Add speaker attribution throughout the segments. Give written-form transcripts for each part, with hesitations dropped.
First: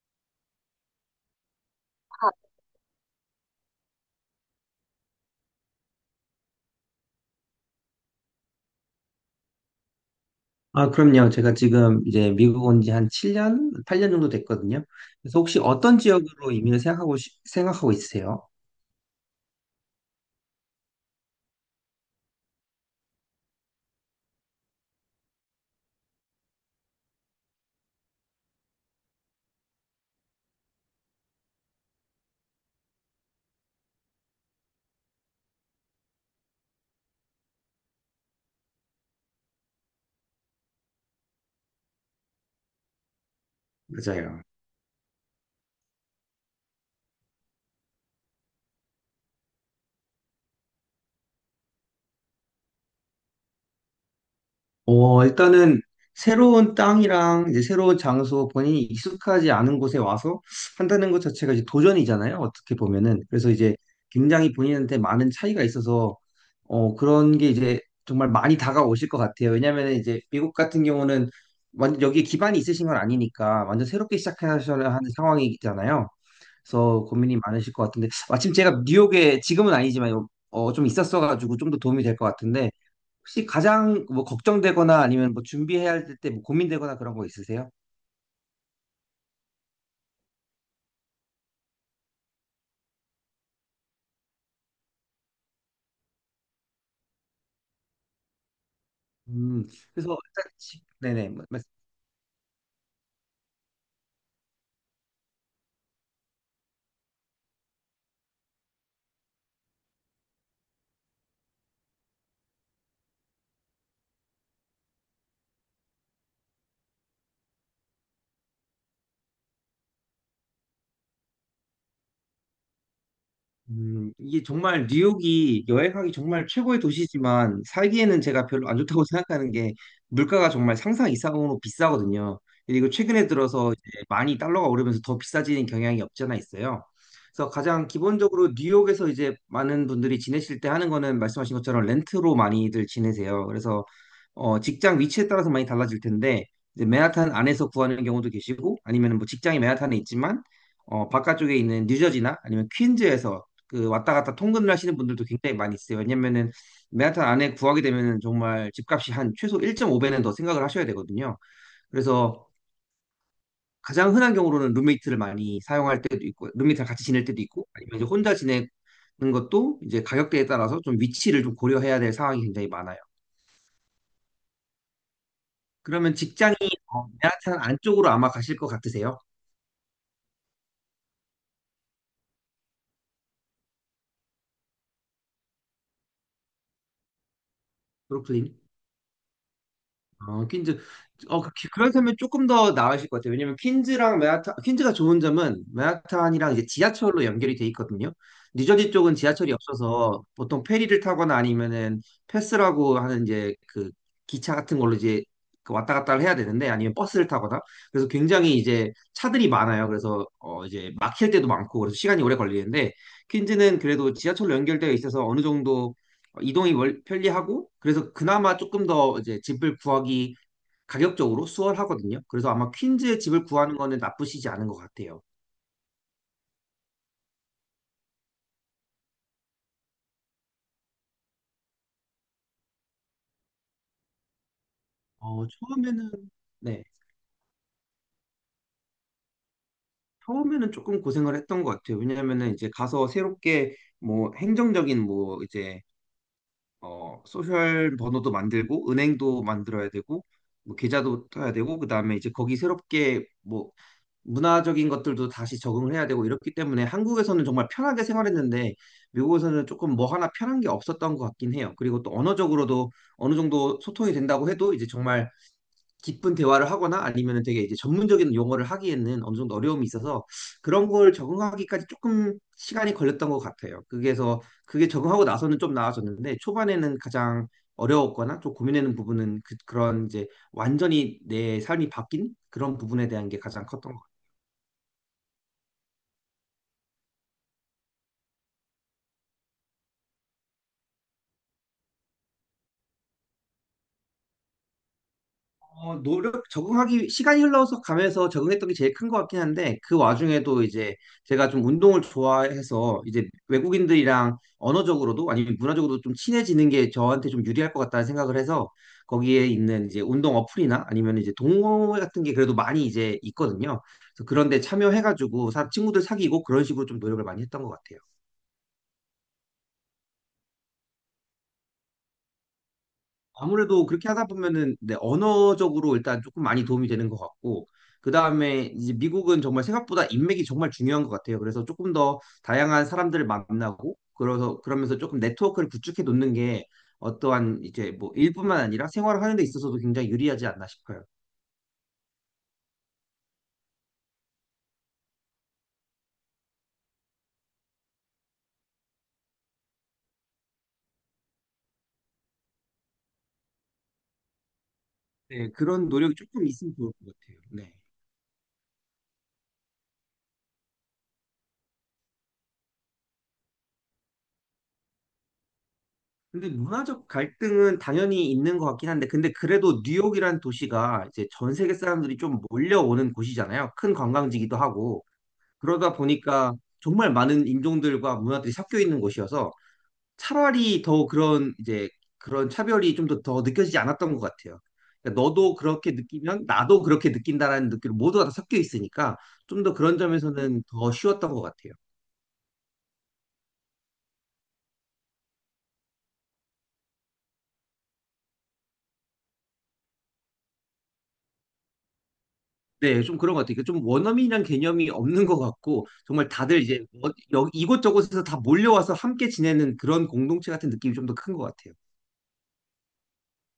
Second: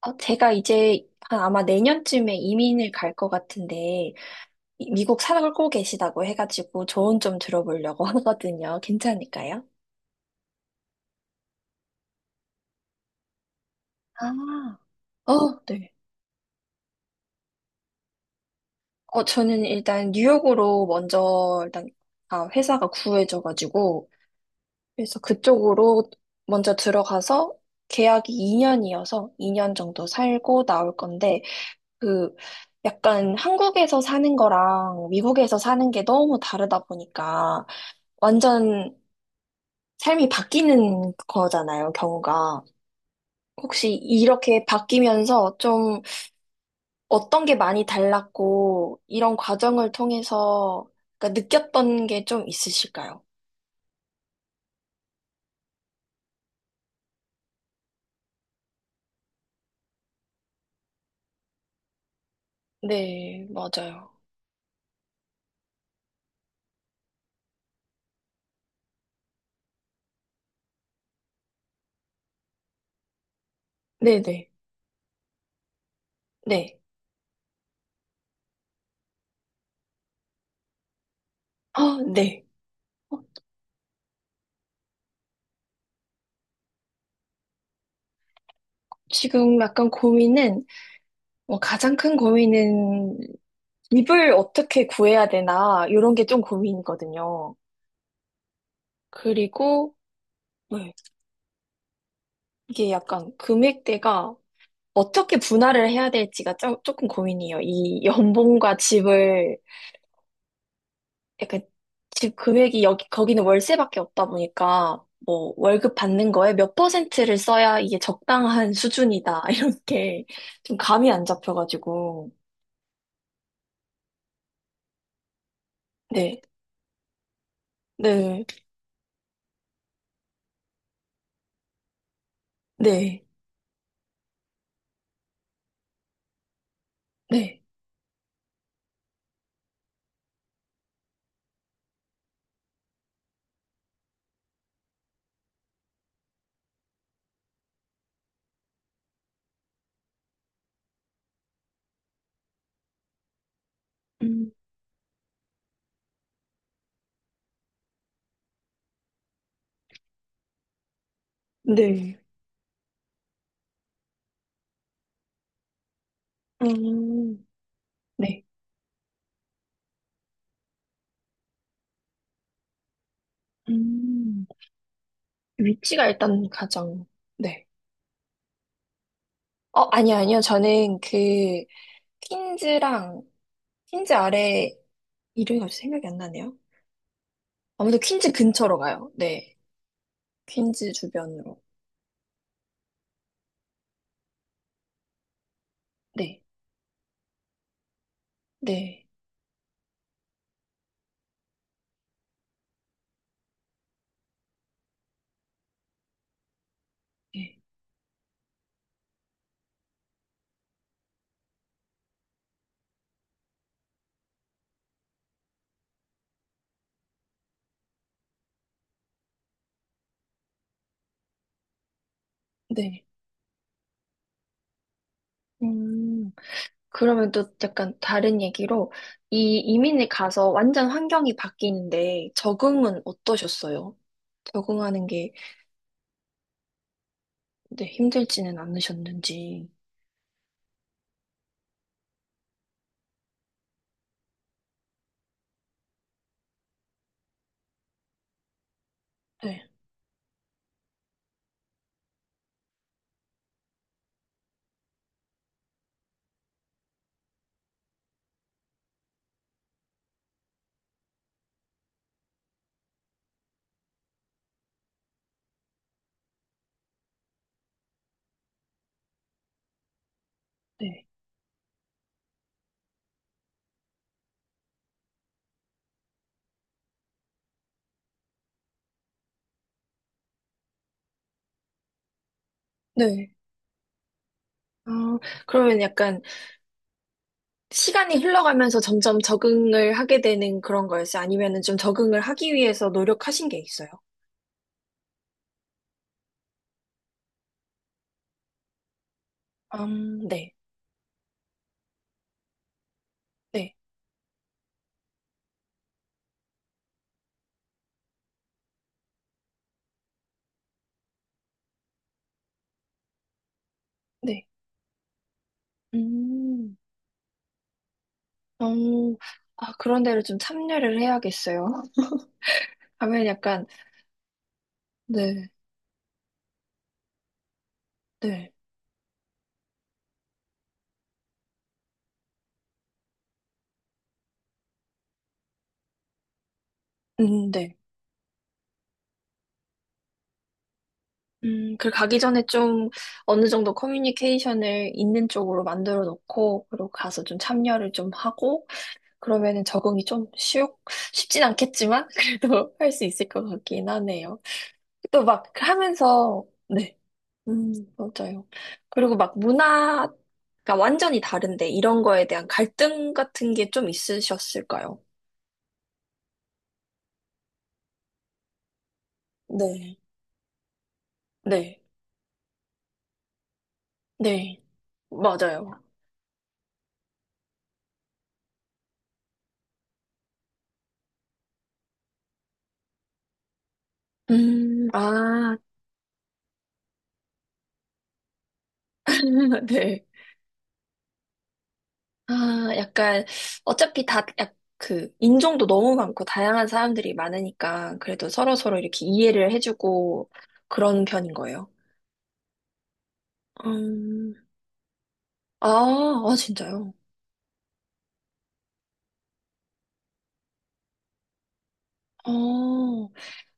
Speaker 1: 제가 이제 한 아마 내년쯤에 이민을 갈 것 같은데, 미국 살고 계시다고 해가지고 조언 좀 들어보려고 하거든요. 괜찮을까요?
Speaker 2: 아, 그럼요. 제가 지금 이제 미국 온 지 한 7년, 8년 정도
Speaker 1: 아,
Speaker 2: 됐거든요. 그래서 혹시
Speaker 1: 어, 네.
Speaker 2: 어떤 지역으로 이민을 생각하고, 생각하고 있으세요?
Speaker 1: 저는 일단 뉴욕으로 먼저 일단 아, 회사가 구해져가지고 그래서 그쪽으로 먼저 들어가서 계약이 2년이어서 2년 정도 살고 나올 건데 그 약간 한국에서 사는 거랑 미국에서 사는 게 너무 다르다 보니까 완전 삶이 바뀌는 거잖아요, 경우가. 혹시
Speaker 2: 맞아요.
Speaker 1: 이렇게 바뀌면서 좀 어떤 게 많이 달랐고, 이런 과정을 통해서 그러니까 느꼈던 게 좀 있으실까요?
Speaker 2: 일단은 새로운 땅이랑 이제 새로운 장소, 본인이 익숙하지 않은 곳에 와서 한다는 것 자체가 이제 도전이잖아요. 어떻게 보면은.
Speaker 1: 네,
Speaker 2: 그래서 이제
Speaker 1: 맞아요.
Speaker 2: 굉장히 본인한테 많은 차이가 있어서 그런 게 이제 정말 많이 다가오실 것 같아요. 왜냐면은 이제 미국 같은 경우는 완전 여기에 기반이 있으신 건 아니니까 완전 새롭게
Speaker 1: 네네,
Speaker 2: 시작하셔야 하는 상황이잖아요.
Speaker 1: 네.
Speaker 2: 그래서 고민이 많으실 것 같은데 마침 제가 뉴욕에 지금은 아니지만 좀 있었어가지고 좀 더
Speaker 1: 아,
Speaker 2: 도움이 될 것
Speaker 1: 네.
Speaker 2: 같은데
Speaker 1: 어,
Speaker 2: 혹시 가장 뭐 걱정되거나 아니면 뭐 준비해야 될 때 뭐 고민되거나 그런 거 있으세요?
Speaker 1: 지금 약간 고민은, 가장 큰 고민은 집을 어떻게 구해야 되나, 이런 게 좀 고민이거든요.
Speaker 2: 음,
Speaker 1: 그리고,
Speaker 2: 그래서 일단
Speaker 1: 네,
Speaker 2: 네네.
Speaker 1: 이게 약간 금액대가 어떻게 분할을 해야 될지가 조금 고민이에요. 이 연봉과 집을 약간 집 금액이 여기 거기는 월세밖에 없다 보니까 뭐 월급 받는 거에 몇 퍼센트를 써야 이게 적당한 수준이다 이렇게 좀 감이 안 잡혀가지고
Speaker 2: 이게 정말 뉴욕이 여행하기
Speaker 1: 네,
Speaker 2: 정말 최고의 도시지만 살기에는
Speaker 1: 네,
Speaker 2: 제가 별로 안 좋다고 생각하는 게 물가가 정말 상상 이상으로 비싸거든요. 그리고
Speaker 1: 네,
Speaker 2: 최근에 들어서 이제 많이 달러가 오르면서 더 비싸지는 경향이 없지 않아 있어요. 그래서
Speaker 1: 네,
Speaker 2: 가장 기본적으로 뉴욕에서 이제 많은 분들이 지내실 때 하는 거는 말씀하신 것처럼 렌트로 많이들 지내세요. 그래서 직장 위치에 따라서 많이 달라질 텐데 이제 맨하탄 안에서 구하는 경우도 계시고 아니면 뭐 직장이 맨하탄에 있지만 바깥쪽에 있는 뉴저지나 아니면 퀸즈에서 그 왔다 갔다
Speaker 1: 음,
Speaker 2: 통근을 하시는 분들도 굉장히 많이 있어요. 왜냐면은 맨하탄 안에 구하게 되면은 정말 집값이 한 최소 1.5배는 더 생각을 하셔야 되거든요.
Speaker 1: 네,
Speaker 2: 그래서 가장 흔한 경우로는 룸메이트를 많이 사용할 때도 있고, 룸메이트랑 같이 지낼 때도
Speaker 1: 음,
Speaker 2: 있고, 아니면 이제 혼자
Speaker 1: 네.
Speaker 2: 지내는 것도 이제 가격대에 따라서 좀 위치를 좀 고려해야 될 상황이 굉장히 많아요.
Speaker 1: 음, 위치가
Speaker 2: 그러면
Speaker 1: 일단
Speaker 2: 직장이
Speaker 1: 가장,
Speaker 2: 맨하탄
Speaker 1: 네.
Speaker 2: 안쪽으로 아마 가실 것 같으세요?
Speaker 1: 아니요, 아니요. 저는 그, 퀸즈랑, 퀸즈 아래 이름이 갑자기 생각이 안 나네요. 아무래도 퀸즈
Speaker 2: 브루클린?
Speaker 1: 근처로 가요. 네.
Speaker 2: 어, 퀸즈.
Speaker 1: 퀸즈 주변으로.
Speaker 2: 그렇다면 조금 더 나으실 것 같아요. 왜냐면 퀸즈랑 맨하탄, 퀸즈가 좋은 점은
Speaker 1: 네.
Speaker 2: 맨하탄이랑 이제 지하철로 연결이 돼 있거든요. 뉴저지
Speaker 1: 네.
Speaker 2: 쪽은 지하철이 없어서 보통 페리를 타거나 아니면은 패스라고 하는 이제 그 기차 같은 걸로 이제 그 왔다 갔다를 해야 되는데 아니면 버스를
Speaker 1: 네.
Speaker 2: 타거나. 그래서 굉장히 이제 차들이 많아요. 그래서 어 이제 막힐 때도 많고 그래서 시간이 오래 걸리는데 퀸즈는 그래도 지하철로 연결되어 있어서 어느 정도 이동이 편리하고 그래서 그나마 조금 더 이제 집을 구하기 가격적으로 수월하거든요. 그래서 아마
Speaker 1: 네.
Speaker 2: 퀸즈에 집을 구하는 거는 나쁘시지 않은 것 같아요.
Speaker 1: 음, 그러면 또 약간 다른 얘기로 이 이민을 가서 완전 환경이 바뀌는데 적응은 어떠셨어요? 적응하는 게
Speaker 2: 어, 처음에는 네,
Speaker 1: 네, 힘들지는 않으셨는지.
Speaker 2: 처음에는 조금 고생을 했던 것 같아요. 왜냐하면은 이제 가서 새롭게 뭐 행정적인 뭐 이제 소셜 번호도 만들고 은행도
Speaker 1: 네.
Speaker 2: 만들어야 되고 뭐 계좌도 떠야 되고 그다음에 이제 거기 새롭게 뭐 문화적인 것들도 다시 적응을 해야 되고 이렇기 때문에 한국에서는 정말 편하게 생활했는데 미국에서는 조금 뭐 하나 편한 게 없었던 것 같긴 해요. 그리고 또 언어적으로도 어느 정도 소통이 된다고 해도 이제 정말 깊은 대화를 하거나 아니면 되게 이제 전문적인 용어를 하기에는 어느 정도 어려움이 있어서 그런
Speaker 1: 네.
Speaker 2: 걸 적응하기까지 조금 시간이 걸렸던 것 같아요. 그게서 그게 적응하고 나서는 좀 나아졌는데 초반에는 가장 어려웠거나 좀 고민되는 부분은 그런 이제 완전히 내 삶이 바뀐 그런 부분에 대한
Speaker 1: 네.
Speaker 2: 게 가장 컸던 것 같아요.
Speaker 1: 아, 그러면 약간 시간이 흘러가면서 점점 적응을 하게 되는 그런 거였어요? 아니면은 좀 적응을 하기 위해서 노력하신 게 있어요?
Speaker 2: 적응하기, 시간이 흘러서 가면서 적응했던 게 제일 큰 것 같긴 한데, 그
Speaker 1: 네.
Speaker 2: 와중에도 이제 제가 좀 운동을 좋아해서 이제
Speaker 1: 네.
Speaker 2: 외국인들이랑 언어적으로도 아니면 문화적으로도 좀 친해지는 게 저한테 좀 유리할 것 같다는 생각을 해서 거기에 있는 이제 운동 어플이나 아니면 이제 동호회 같은 게 그래도 많이 이제 있거든요. 그래서
Speaker 1: 네.
Speaker 2: 그런 데 참여해가지고 친구들 사귀고 그런
Speaker 1: 음,
Speaker 2: 식으로 좀 노력을 많이 했던 것 같아요.
Speaker 1: 어, 아, 그런 데를 좀 참여를 해야겠어요. 가면 약간,
Speaker 2: 아무래도 그렇게 하다 보면은 네,
Speaker 1: 네,
Speaker 2: 언어적으로 일단 조금 많이 도움이 되는 것 같고
Speaker 1: 네,
Speaker 2: 그다음에 이제 미국은 정말 생각보다 인맥이 정말 중요한 것 같아요. 그래서 조금 더 다양한 사람들을 만나고 그래서 그러면서 조금 네트워크를 구축해 놓는 게 어떠한
Speaker 1: 네.
Speaker 2: 이제 뭐 일뿐만 아니라 생활을 하는 데 있어서도 굉장히 유리하지 않나 싶어요.
Speaker 1: 그 가기 전에 좀 어느 정도 커뮤니케이션을 있는 쪽으로 만들어 놓고, 그리고 가서 좀 참여를 좀 하고, 그러면은 적응이 좀 쉽진 않겠지만, 그래도 할 수 있을 것 같긴 하네요. 또 막
Speaker 2: 네, 그런 노력이
Speaker 1: 하면서,
Speaker 2: 조금 있으면 좋을
Speaker 1: 네.
Speaker 2: 것 같아요. 네.
Speaker 1: 맞아요. 그리고 막 문화가 완전히 다른데 이런 거에 대한 갈등 같은 게 좀 있으셨을까요?
Speaker 2: 근데 문화적 갈등은 당연히 있는 것 같긴 한데, 근데 그래도
Speaker 1: 네.
Speaker 2: 뉴욕이란 도시가 이제 전 세계
Speaker 1: 네,
Speaker 2: 사람들이 좀 몰려오는 곳이잖아요. 큰 관광지기도
Speaker 1: 네,
Speaker 2: 하고.
Speaker 1: 맞아요.
Speaker 2: 그러다 보니까 정말 많은 인종들과 문화들이 섞여 있는 곳이어서 차라리 더 그런 이제 그런 차별이 좀 더 느껴지지 않았던 것 같아요. 그러니까 너도
Speaker 1: 아,
Speaker 2: 그렇게 느끼면 나도 그렇게 느낀다라는 느낌 모두가 다 섞여 있으니까 좀 더 그런
Speaker 1: 네.
Speaker 2: 점에서는 더 쉬웠던 것 같아요.
Speaker 1: 아, 약간, 어차피 그, 인종도 너무 많고, 다양한 사람들이 많으니까, 그래도 서로서로 이렇게 이해를 해주고, 그런 편인 거예요.
Speaker 2: 네, 좀 그런 것 같아요. 그러니까 좀
Speaker 1: 음,
Speaker 2: 원어민이란 개념이 없는 것
Speaker 1: 아,
Speaker 2: 같고 정말
Speaker 1: 아,
Speaker 2: 다들 이제
Speaker 1: 진짜요?
Speaker 2: 이곳저곳에서 다 몰려와서 함께 지내는 그런 공동체 같은 느낌이 좀 더 큰 것 같아요.
Speaker 1: 어,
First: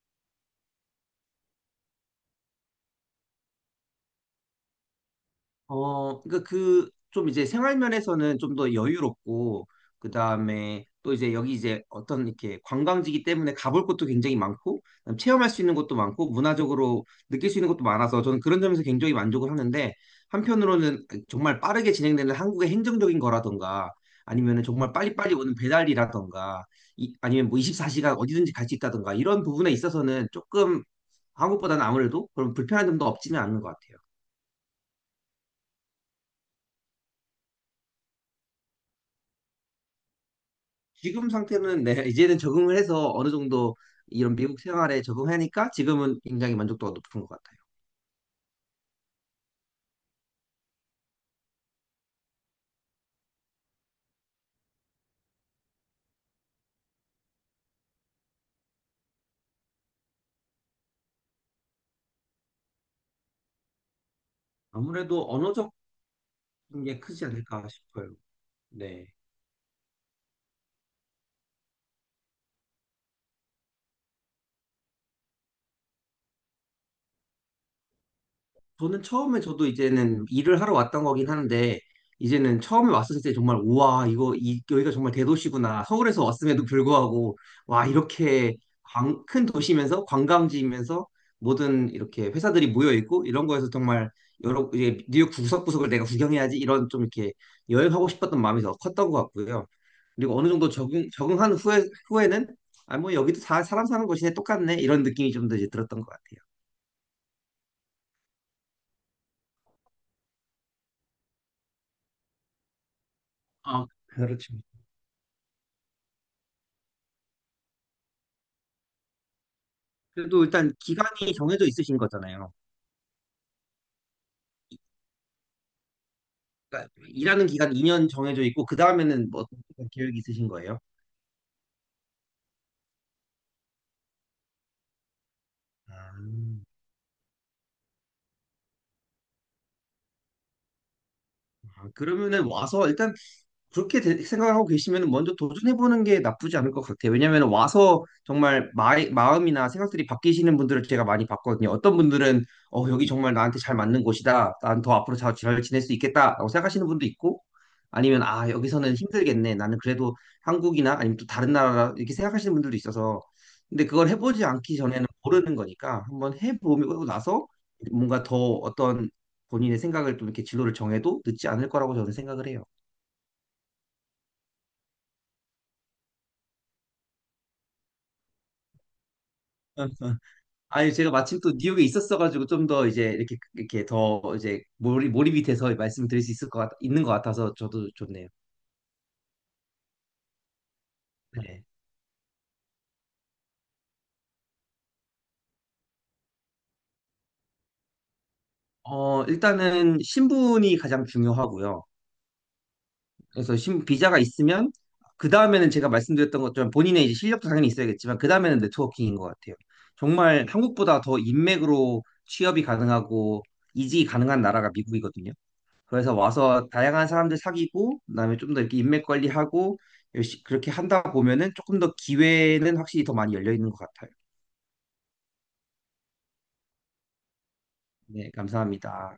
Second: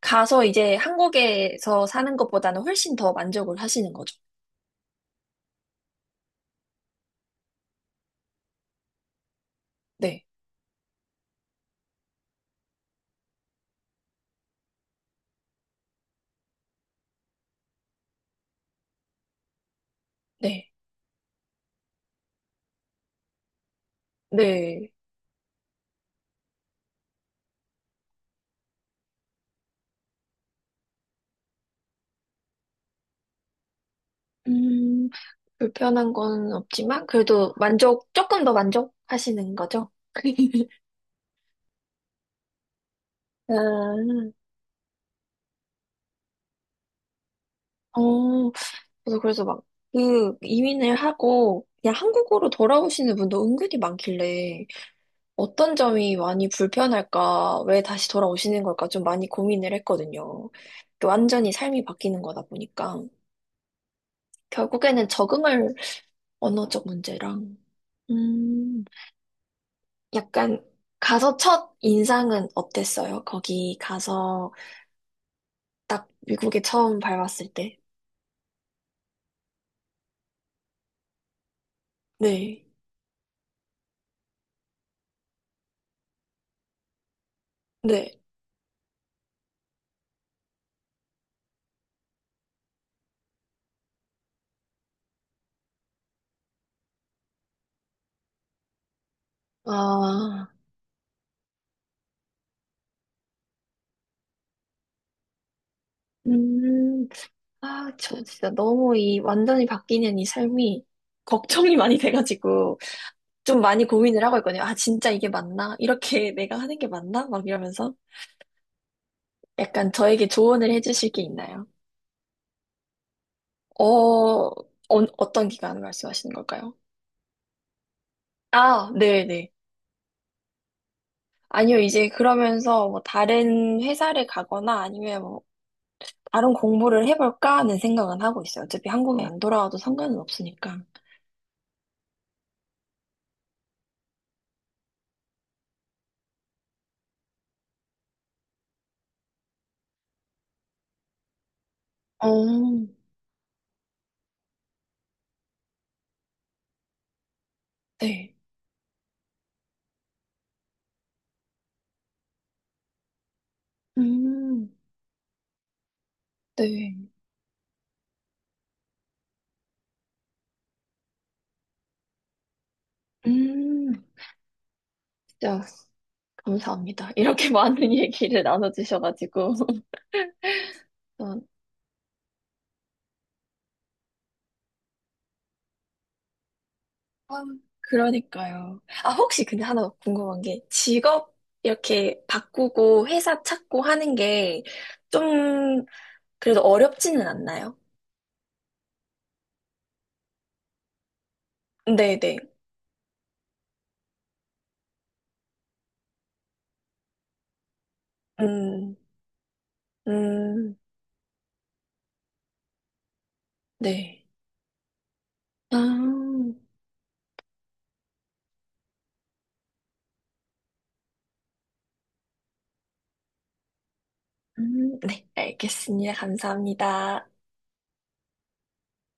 Speaker 1: 가서 이제 한국에서 사는 것보다는 훨씬 더 만족을 하시는 거죠.
Speaker 2: 그러니까 그 좀 이제 생활 면에서는 좀 더 여유롭고
Speaker 1: 네,
Speaker 2: 그다음에 또 이제 여기 이제 어떤 이렇게 관광지기 때문에 가볼 곳도 굉장히 많고 그다음에 체험할 수 있는 것도 많고 문화적으로 느낄 수 있는 것도 많아서 저는 그런 점에서 굉장히 만족을 하는데
Speaker 1: 네,
Speaker 2: 한편으로는 정말 빠르게 진행되는 한국의 행정적인 거라던가 아니면은
Speaker 1: 네.
Speaker 2: 정말 빨리빨리 오는 배달이라던가 아니면 뭐 24시간 어디든지 갈 수 있다던가 이런 부분에 있어서는 조금 한국보다는 아무래도 그런 불편한 점도 없지는 않은 것 같아요.
Speaker 1: 음, 불편한 건 없지만, 그래도 만족, 조금 더 만족하시는 거죠.
Speaker 2: 지금 상태는 네, 이제는 적응을 해서 어느 정도
Speaker 1: 음,
Speaker 2: 이런 미국 생활에 적응하니까 지금은 굉장히 만족도가 높은 것 같아요.
Speaker 1: 어, 저도 그래서 막, 그, 이민을 하고, 그냥 한국으로 돌아오시는 분도 은근히 많길래, 어떤 점이 많이 불편할까, 왜 다시 돌아오시는 걸까 좀 많이 고민을 했거든요. 완전히 삶이 바뀌는 거다 보니까. 결국에는
Speaker 2: 아무래도 언어적인
Speaker 1: 적응을 언어적
Speaker 2: 게 크지
Speaker 1: 문제랑.
Speaker 2: 않을까 싶어요.
Speaker 1: 음,
Speaker 2: 네.
Speaker 1: 약간 가서 첫 인상은 어땠어요? 거기 가서 딱 미국에 처음 밟았을 때.
Speaker 2: 저는 처음에 저도 이제는 일을 하러 왔던 거긴 하는데 이제는
Speaker 1: 네,
Speaker 2: 처음에 왔을 때 정말 우와 이거 여기가 정말 대도시구나. 서울에서 왔음에도 불구하고 와
Speaker 1: 네.
Speaker 2: 이렇게 큰 도시면서 관광지이면서 모든 이렇게 회사들이 모여 있고 이런 거에서 정말 여러 이제 뉴욕 구석구석을 내가 구경해야지 이런 좀 이렇게 여행하고 싶었던 마음이 더 컸던 것 같고요. 그리고
Speaker 1: 아,
Speaker 2: 어느 정도 적응한 후에 후에는 아 뭐 여기도 다 사람 사는 곳이네 똑같네 이런 느낌이 좀 더 이제 들었던 것 같아요.
Speaker 1: 음, 아, 저 진짜 너무 이 완전히 바뀌는 이 삶이 걱정이 많이 돼가지고 좀 많이
Speaker 2: 아,
Speaker 1: 고민을 하고
Speaker 2: 그렇죠.
Speaker 1: 있거든요. 아, 진짜 이게 맞나? 이렇게 내가 하는 게 맞나? 막 이러면서 약간 저에게
Speaker 2: 그래도
Speaker 1: 조언을
Speaker 2: 일단
Speaker 1: 해주실 게
Speaker 2: 기간이 정해져
Speaker 1: 있나요?
Speaker 2: 있으신 거잖아요.
Speaker 1: 어, 어 어떤 기간 말씀하시는 걸까요?
Speaker 2: 그러니까 일하는 기간 2년 정해져 있고 그
Speaker 1: 아,
Speaker 2: 다음에는 뭐
Speaker 1: 네네.
Speaker 2: 어떤 계획이 있으신 거예요?
Speaker 1: 아니요, 이제 그러면서 뭐 다른 회사를 가거나 아니면 뭐 다른
Speaker 2: 아,
Speaker 1: 공부를 해볼까 하는 생각은 하고 있어요. 어차피 한국에 안 돌아와도 상관은 없으니까.
Speaker 2: 그러면은 와서 일단 생각하고 계시면 먼저 도전해보는 게 나쁘지 않을 것 같아요. 왜냐하면 와서 정말 마음이나 생각들이 바뀌시는 분들을 제가 많이 봤거든요. 어떤 분들은
Speaker 1: 어,
Speaker 2: 여기 정말 나한테 잘 맞는 곳이다. 난 더 앞으로 잘 지낼 수 있겠다라고 생각하시는 분도 있고 아니면
Speaker 1: 네.
Speaker 2: 아, 여기서는 힘들겠네. 나는 그래도 한국이나 아니면 또 다른 나라 이렇게 생각하시는 분들도 있어서 근데 그걸 해보지
Speaker 1: 음,
Speaker 2: 않기 전에는 모르는 거니까 한번
Speaker 1: 네.
Speaker 2: 해보고 나서 뭔가 더 어떤 본인의 생각을 좀 이렇게 진로를 정해도 늦지 않을 거라고 저는 생각을 해요.
Speaker 1: 음, 진짜 감사합니다. 이렇게 많은 얘기를 나눠주셔가지고.
Speaker 2: 아니 제가 마침
Speaker 1: 전-
Speaker 2: 또 뉴욕에 있었어가지고 좀 더 이제 이렇게 더 이제 몰입이 돼서 말씀을 드릴 수 있을 있는 것
Speaker 1: 아,
Speaker 2: 같아서 저도 좋네요.
Speaker 1: 그러니까요. 아, 혹시 근데 하나 궁금한 게 직업
Speaker 2: 네.
Speaker 1: 이렇게 바꾸고 회사 찾고 하는 게 좀 그래도 어렵지는 않나요?
Speaker 2: 어 일단은 신분이 가장 중요하고요.
Speaker 1: 네네.
Speaker 2: 그래서 비자가 있으면 그 다음에는 제가 말씀드렸던 것처럼 본인의 이제 실력도 당연히 있어야겠지만 그 다음에는
Speaker 1: 음,
Speaker 2: 네트워킹인 것 같아요. 정말
Speaker 1: 음,
Speaker 2: 한국보다 더 인맥으로 취업이 가능하고 이직이
Speaker 1: 네.
Speaker 2: 가능한 나라가 미국이거든요.
Speaker 1: 아,
Speaker 2: 그래서 와서 다양한 사람들 사귀고 그다음에 좀 더 이렇게 인맥 관리하고 열심 그렇게 한다 보면은 조금 더 기회는 확실히 더 많이 열려 있는 것 같아요.
Speaker 1: 네. 알겠습니다. 감사합니다.
Speaker 2: 네, 감사합니다.